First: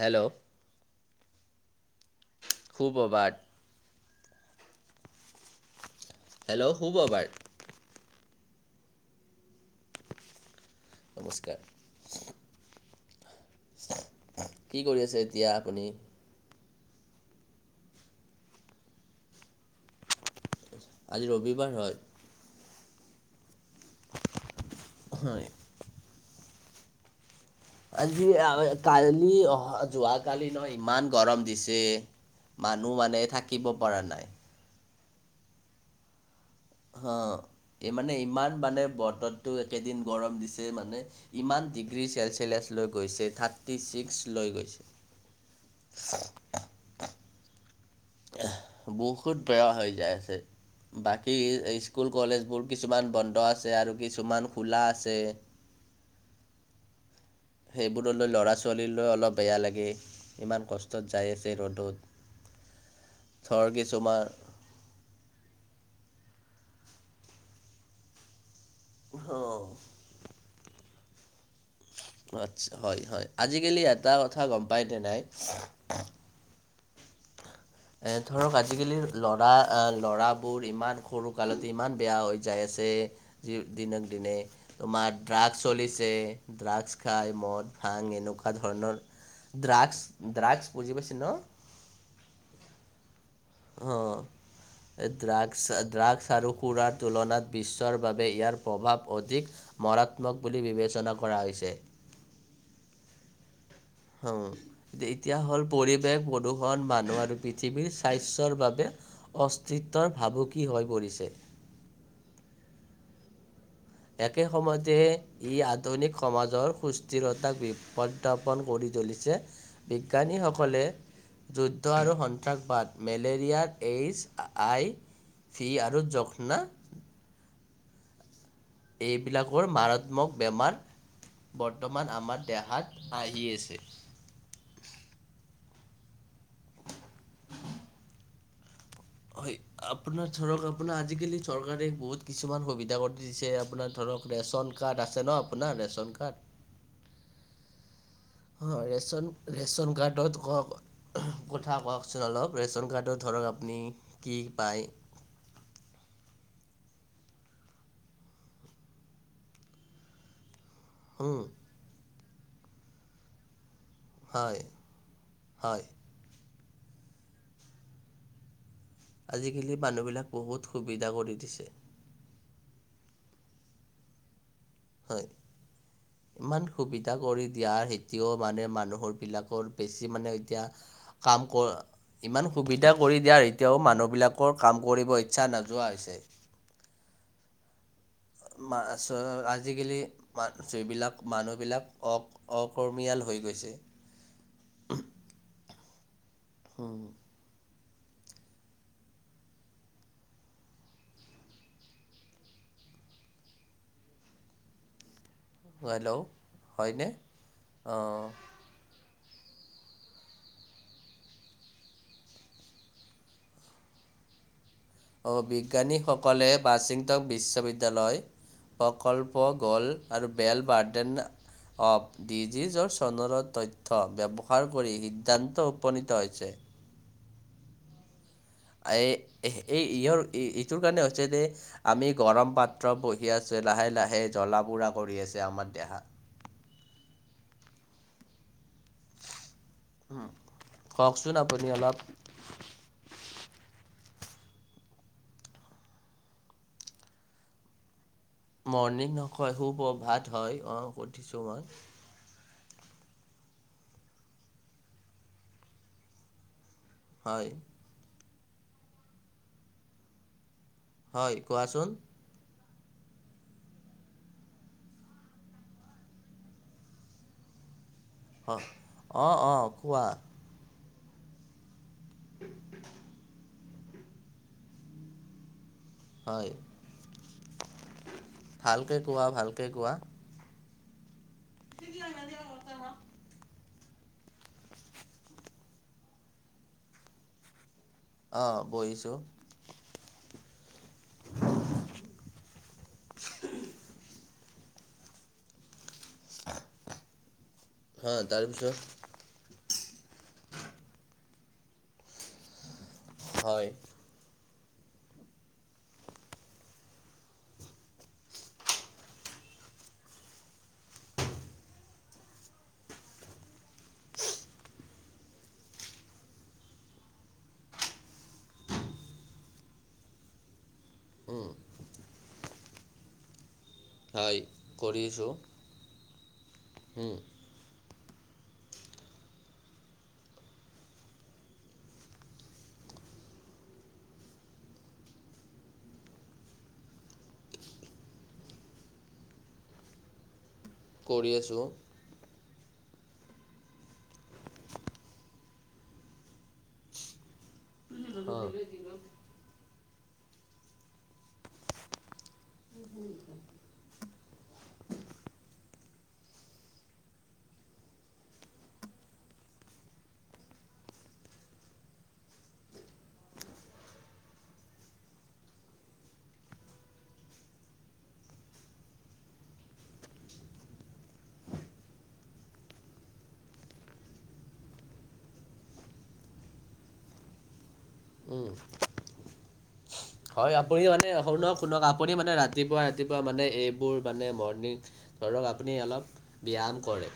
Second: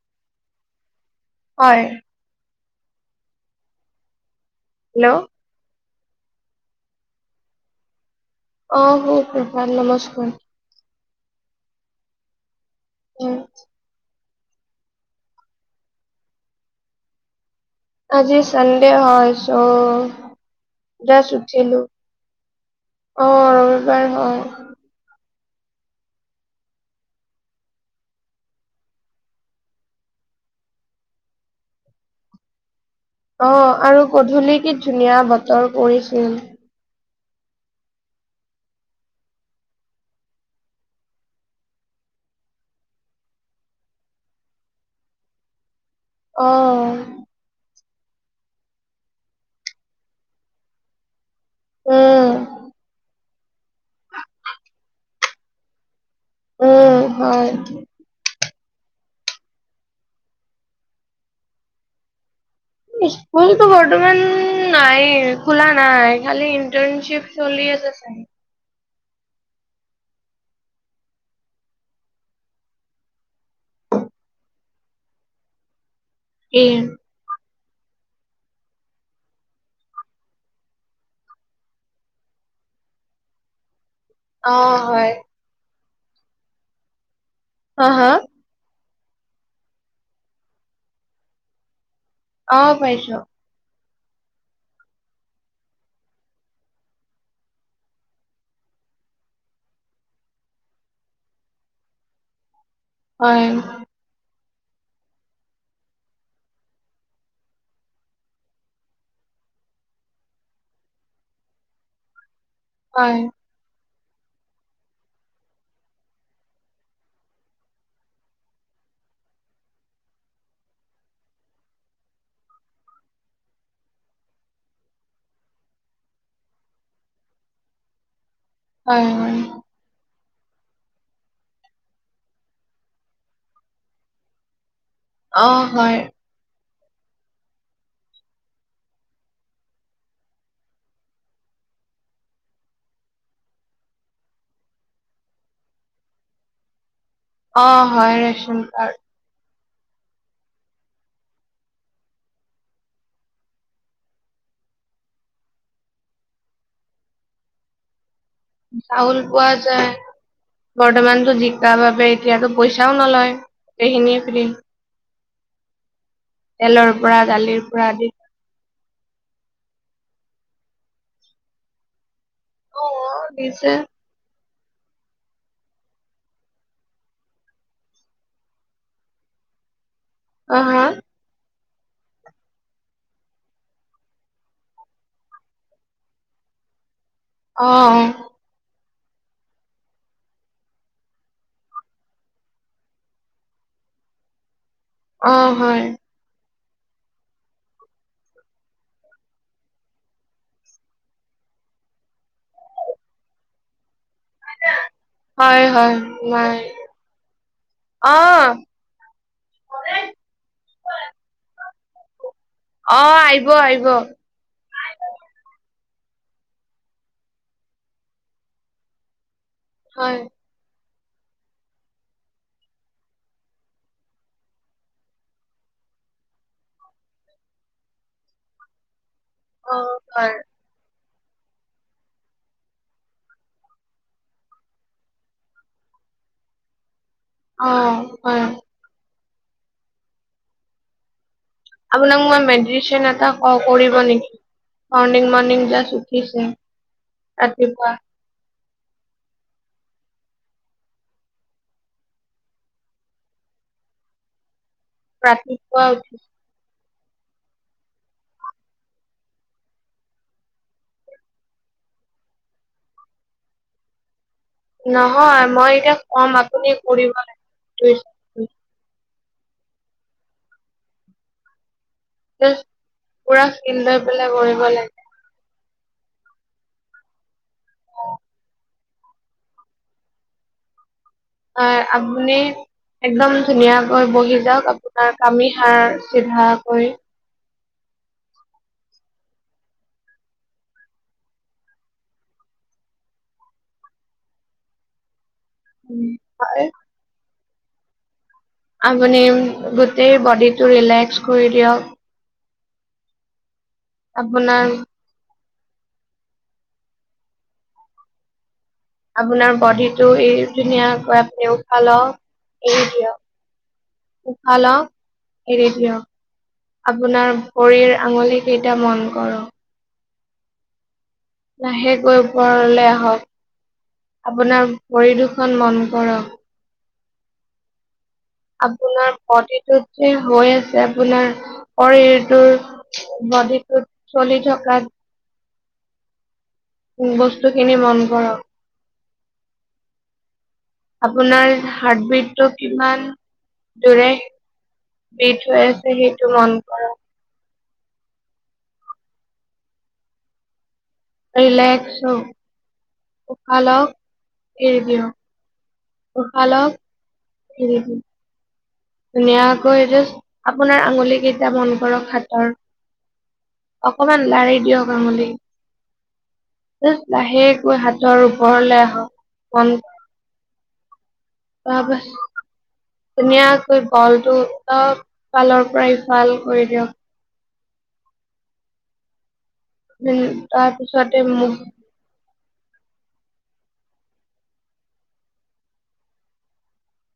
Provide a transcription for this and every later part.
Hello, হয়। সু - প্ৰভাত। হেল্ল', হেল্ল' সু - প্ৰভাত। অহ সু - প্ৰভাত নমস্কাৰ। নমস্কাৰ। উম। কি কৰি আছে এতিয়া আপুনি আজি চানডে হয় আজি ৰবিবাৰ হয় অহ ৰবিবাৰ হয় হয় আজি আৰু কালি অহা যোৱাকালি নহয় ইমান গৰম দিছে [inaudible] থাকিব অ', পৰা আৰু নাই গধূলি কি ধুনীয়া বতৰ কৰিছিল। অহ এই মানে ইমান মানে বতৰতটো একেদিন গৰম দিছে মানে ইমান ডিগ্ৰী থাৰ্টি ছেলচিলিয়াছ লৈ গৈ থাৰ্টি ছিক্স লৈ গৈছে অহ বহুত বেয়া হৈ যাই আছে বাকী কি স্কুল উম কলেজ বোৰ কিছুমান বন্ধ আছে আৰু কিছুমান খোলা আছে উম হয় সেইবোৰলৈ ল'ৰা ছোৱালীলৈ অলপ বেয়া লাগে ইমান কষ্টত যায় আছে ৰ'দত স্কুলতো ধৰ বৰ্তমান কিছুমান নাই খোলা নাই খালি ইণ্টাৰ্নশিপ চলি আছে চাগে অহ আচ্ছা হয় হয় আজিকালি এটা কথা গম পাই নে নাই উৰ এ ধৰক আজিকালি ল'ৰা ল'ৰাবোৰ ইমান সৰু কালতে ইমান বেয়া হৈ যায় আছে যে যি দিনক দিনে অ দিনে তোমাৰ হয় ড্ৰাগছ চলিছে ড্ৰাগছ খাই মদ হা ভাং হা এনেকুৱা ধৰণৰ ড্ৰাগছ ড্ৰাগছ বুজি পাইছে ন অহ পাইছো অহ ড্ৰাগছ ড্ৰাগছ আৰু সুৰাৰ তুলনাত বিশ্বৰ বাবে ইয়াৰ প্ৰভাৱ অধিক মাৰাত্মক বুলি বিবেচনা কৰা হৈছে। অ'। হুম, এতিয়া হ'ল পৰিৱেশ, প্ৰদূষণ, মানুহ আৰু পৃথিৱীৰ স্বাস্থ্যৰ বাবে অস্তিত্বৰ ভাবুকি হৈ পৰিছে। হয়। একে সময়তে ই আধুনিক সমাজৰ সুস্থিৰতাক বিপঢাপন কৰি জ্বলিছে, বিজ্ঞানীসকলে যুদ্ধ আৰু সন্ত্ৰাসবাদ মেলেৰিয়াৰ এইচ আই ফি আৰু যক্ষ্না হয় হয় এইবিলাকৰ মাৰাত্মক বেমাৰ বৰ্তমান আমাৰ দেহাত আহি আছে। অ', হয়। হয়। আপোনাৰ ধৰক আপোনাৰ আজিকালি চৰকাৰে বহুত কিছুমান সুবিধা কৰি দিছে আপোনাৰ ধৰক ধৰক ৰেচন কাৰ্ড আছে ন আপোনাৰ ৰেচন কাৰ্ড? অ', হয় ৰেচন অ কাৰ্ড। ৰেচন ৰেচন কাৰ্ডত কওক কথা কওকচোন অলপ, ৰেচন কাৰ্ডত ধৰক আপুনি কি পায়। চউল পোৱা যায়, বৰ্তমানতো হুম, জিকা বাবোপ এতিয়াতো পইচাও নলয়, গোটেইখিনিয়ে ফি হয় হয়। তেলৰ পৰা দালিৰ পৰা আদি আজিকালি মানুহবিলাক বহুত সুবিধা কৰি দিছে। অ', দিছে। হয়, ইমান সুবিধা কৰি দিয়াৰ হেতিও মানে মানুহৰ বিলাকৰ বেছি মানে অ এতিয়া হা কাম কৰ ইমান সুবিধা কৰি দিয়াৰ এতিয়াওঁ মানুহবিলাকৰ কাম কৰিব ইচ্ছা নোযোৱা হৈছে। [inaudible] অ'। আজিকালি ম যিবিলাক মানুহবিলাক অ-অকৰ্মীয়াল হৈ গৈছে। [inaudible] অ হয় অ'। হয়, হয়, হেল্ল' মই, হয়নে? অ? অঁ অ', আহিব-আহিব। অ', বিজ্ঞানীসকলে ৱাশ্বিংটন বিশ্ববিদ্যালয় প্ৰকল প' গ'ল হয় আৰু বেল বাৰ্ডেন অব ডিজিজৰ চনৰ তথ্য ব্যৱহাৰ কৰি সিদ্ধান্ত উপনীত হৈছে। অ এ-এই ইয়ৰ হয় ইটোৰ কাৰণে হৈছে আমি গৰম পাত্ৰ বহি আছোঁ লাহে-লাহে জলা বুৰা কৰি আছে আমাৰ দেহা। অ', হয়। উম, কওঁক আপোনাক মই মেডিটেচনৰ এটা কওঁ, কৰিব নেকি? মৰ্ণিং-মৰ্ণিং যাছ উঠিছে, ৰাতিপুৱা। মৰ্ণিং নকয় সুপ্ৰভাত হয়, অ', সুধিছো মই। [unintelligible] হয়। হয় কোৱাচোন? নহয় মই এতিয়া কম আপুনি কৰিব লাগে। অ', অ', কোৱা। পুৰা ফিল লৈ পেলাই কৰিব লাগে। হয়। অ। ভালকে কোৱা ভালকে কোৱা। অ আপুনি একদম ধুনীয়া। হয় বহি যাওঁক আপোনাৰ কামি সাৰ চিধা কৰি অহ বহিছোঁ। [unintelligible] উম হয়। হ'ল। আপুনি গোটেই বডিটো ৰিলেক্স কৰি দিয়ক। হয়। আপোনাৰ। আপোনাৰ বডিটো এই ধুনীয়াকৈ আপুনি উশা লক এৰি দিয়ক। উশাহ লওঁক এৰি দিয়ক। আপোনাৰ ভৰিৰ আঙুলি কেইটা মন কৰক। লাহে কৈ ওপৰলে আহক। হয় আপোনাৰ ভৰি দুখন মন কৰক। হোম আপোনাৰ প্ৰতিটোত যে হৈ আছে আপোনাৰ শৰীৰটোৰ। নদিটোত চলি থকা- বস্তুখিনি মন কৰক। কৰি আপোনাৰ আছোঁ হাৰ্টবিটটো ইমান জুৰে বিশ হৈ আছে সেইটো মন কৰক। [unintelligible] ৰিলেক্স হ উশাহ লওক এৰি দিয়ক। উশাহ লওক এৰি দিয়ক। ধুনীয়াকৈ আপোনাৰ আঙুলি কেইটা মন কৰক হাতৰ অকণমান লাৰি দিয়ক আঙুলি, লাহেকৈ হাতৰ ওপৰলৈ আহক মন কৰক অবশ্য ধুনীয়াকৈ বলটো চব ফালৰ পৰাই ইফাল কৰি দিয়ক। উম। উম, হয় আপুনি মানে তাৰপিছতে সৰু মোক ল'ৰাক শুনক আপুনি মানে ৰাত- ৰাতিপুৱা ৰাতিপুৱা মানে এইবোৰ মানে মৰ্ণিং ধৰক আপুনি অলপ ব্যায়াম কৰে,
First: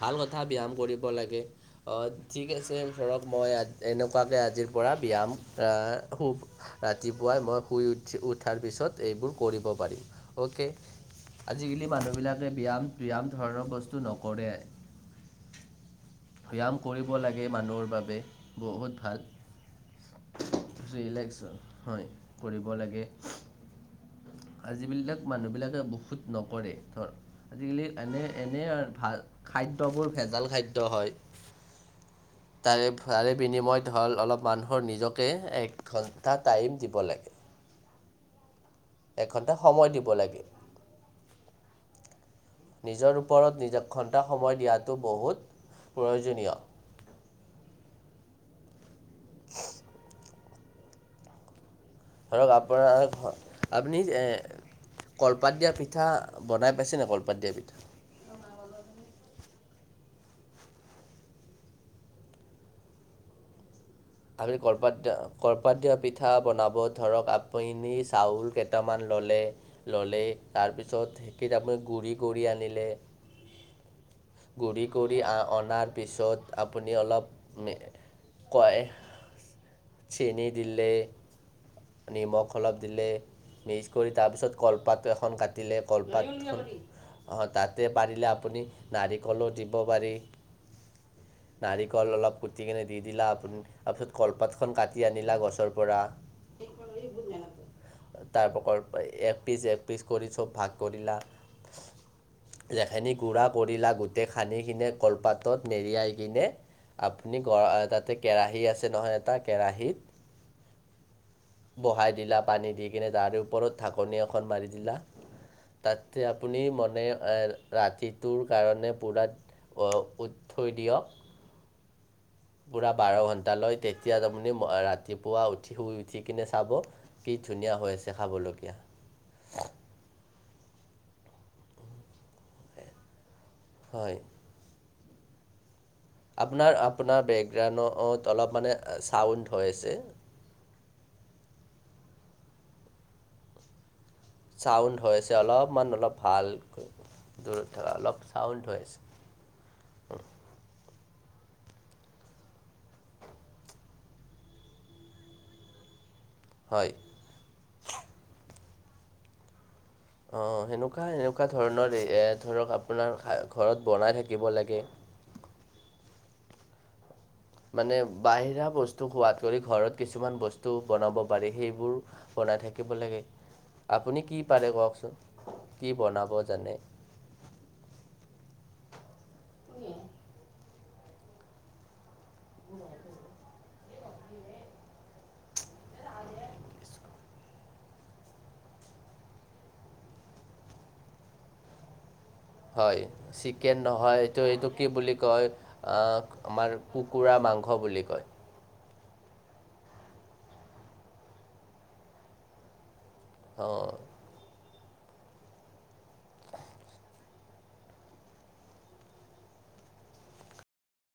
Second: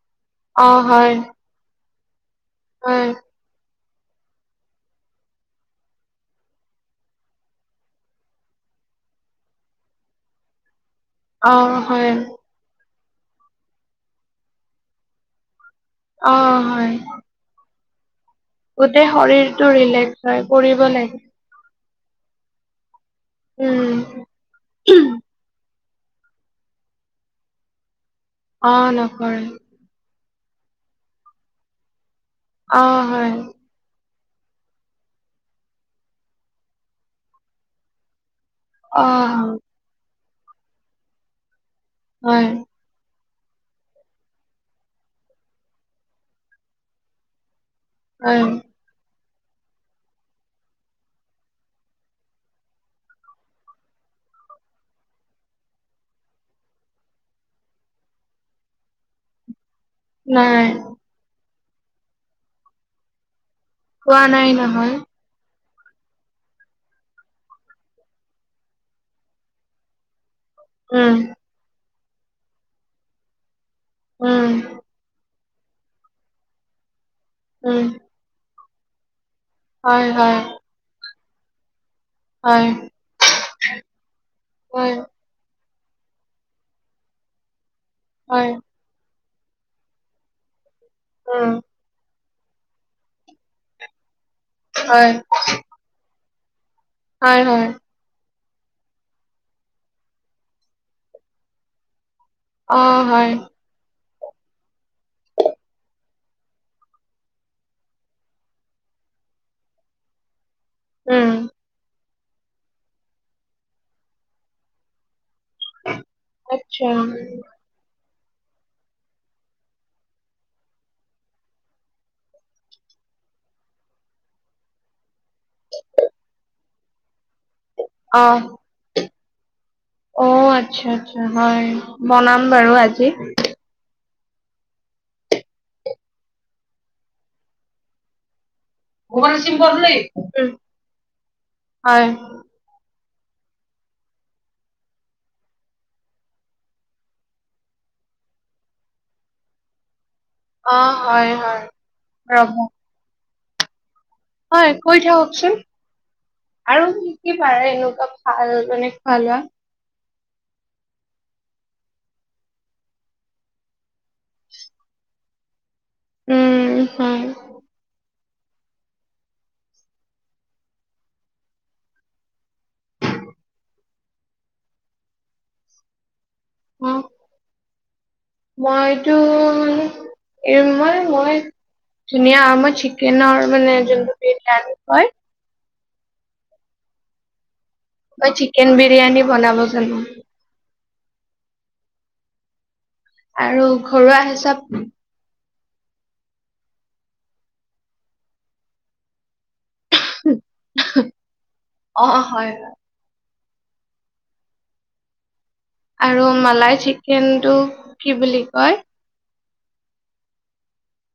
ভাল কথা ব্যায়াম অ' কৰিব হয়, লাগে ঠিক আছে হয়, ধৰক মই আজ- এনেকুৱাকে আজিৰ পৰা ব্যায়াম আ হু আ ৰাতিপুৱাই মই শুই উঠি উঠাৰ পিছত এইবোৰ কৰিব পাৰিম অকে। অ' আজিকালি হয়। মানুহবিলাকে ব্যায়াম ব্যায়াম ধৰণৰ বস্তু নকৰে। অ' ব্যায়াম হয়, কৰিব লাগে মানুহৰ বাবে। বহুত গোটেই ভাল শৰীৰটো ৰিলেক্স হয় কৰিব লাগে। ৰিলেক্স হয় কৰিব লাগে উম, আ যিবিলাক মানুহ বিলাকে বহু নকৰে ধৰ আজিকালি এনে এনে অ' ভাল নকৰে, খাদ্যবোৰ ভেজাল খাদ্য হয়। তাৰে অ' তাৰে হয়, বিনিময়ত হ'ল অলপ মানুহৰ নিজকে এক ঘণ্টা টাইম দিব লাগে। অ' হয়, এঘন্টা সময় দিব লাগে, হয়, নিজৰ ওপৰত নিজে ঘণ্টা সময় দিয়াটো বহুত প্ৰয়োজনীয়, হয় [unintelligible] [inaudible] ধৰক আপোনাৰ আপুনি যে, কলপাত দিয়া পিঠা বনাই পাইছে ন কলপাত দিয়া পিঠা? নাই। কোৱা নাই নহয়। পাত দিয়া পিঠা বনাব ধৰক আপুনি চাউল কেইটামান ল'লে ল'লেই উম, তাৰপিছত ধেকীত আপুনি গুড়ি কৰি আনিলে উম, গু়ড়ি কৰি অনাৰ পিছত আপুনি অলপ উম, কয়, হয়, হয়, চেনি দিলে, নিমখ হয়, অলপ দিলে, মিক্স কৰি তাৰপিছত হয়, কলপাতটো এখন কাটি কলপাত অ তাতে পাৰিলে হয়, আপুনি নাৰিকলো দিব পাৰি উম, নাৰিকল অলপ কোটি কেনে দিদিলে, কলপাতখন কাটি হয়, আনিলা গছৰ পৰা হয়, হয়, তাৰ প্ৰ এ পিচ এ পিচ কৰি চব ভাগ কৰিলা। [unintelligible] অ' লেহেনি হয়, গুৰা কৰিলা গ ততে খান্দি কিনে কলপাতত নেৰিয়াই কিনে আপুনি গ তাতে কেৰাহী আছে ছে নহয় এটা কেৰাহীত, উম! বহাই দিলা পানী দি কিনে তাৰে ওপৰত ঢাকনি এখন মাৰি দিলা, তাত আপুনি আচ্ছা মনে এ ৰাতিত তটোৰ কাৰণে পুৰাত থৈ দিয়ক পুৰা বাৰ টালয় তেতিয়া তুপনি ৰাতিপুৱা উঠি শুই উঠি কিনে চাব, [unintelligible] কি ধুনীয়া হৈ আছে অহ খাবলগীয়া অ আচ্ছা আচ্ছা হয় বনাম বাৰু আজি হয় আপোনাৰ আপোনাৰ বেকগ্ৰাউণ্ড [unintelligible] অলপ মানে ভগৱান চাউণ্ড সিম হৈ পলে আছে হয় [unintelligible] [unintelligible] চাউণ্ড আ হৈছে অলপমান অলপ ভালকৈ [unintelligible] দূৰত থকা অলপ চাউণ্ড হৈ আছে অ হয় হয় ৰব হয় কৈ থাককচোন আৰু হয় কি কি বাৰে এনেকুৱা ভাল অনেক ভাল [unintelligible] অ সেনেকুৱা সেনেকুৱা ধৰণৰ এ ধৰক আপোনাৰ ঘৰত [unintelligible] বনাই থাকিব লাগে উম হয় মানে বাহিৰা বস্তু সোৱাদ কৰি ঘৰত কিছুমান বস্তু বনাব পাৰি সেইবোৰ বনাই থ থাকিব লাগে আপুনি কি পাৰে কওকচোন কি বনাব জানে মইটো এ মই মই ধুনিয়া আমাৰ চিকেনৰ আৰু মানে যোনটো বিৰিয়ানী হয় [unintelligible] মই চিকেন বিৰিয়ানী বনাব জানো হয় আৰু চিকেন ঘৰুৱা নহয় এইটো হিচাপ এইটো কি বুলি কয় আমাৰ কুকুৰা মাংস বুলি কয় অ হয় হয় [unintelligible] অ আৰু মালাই চিকেনটো কি বুলি কয়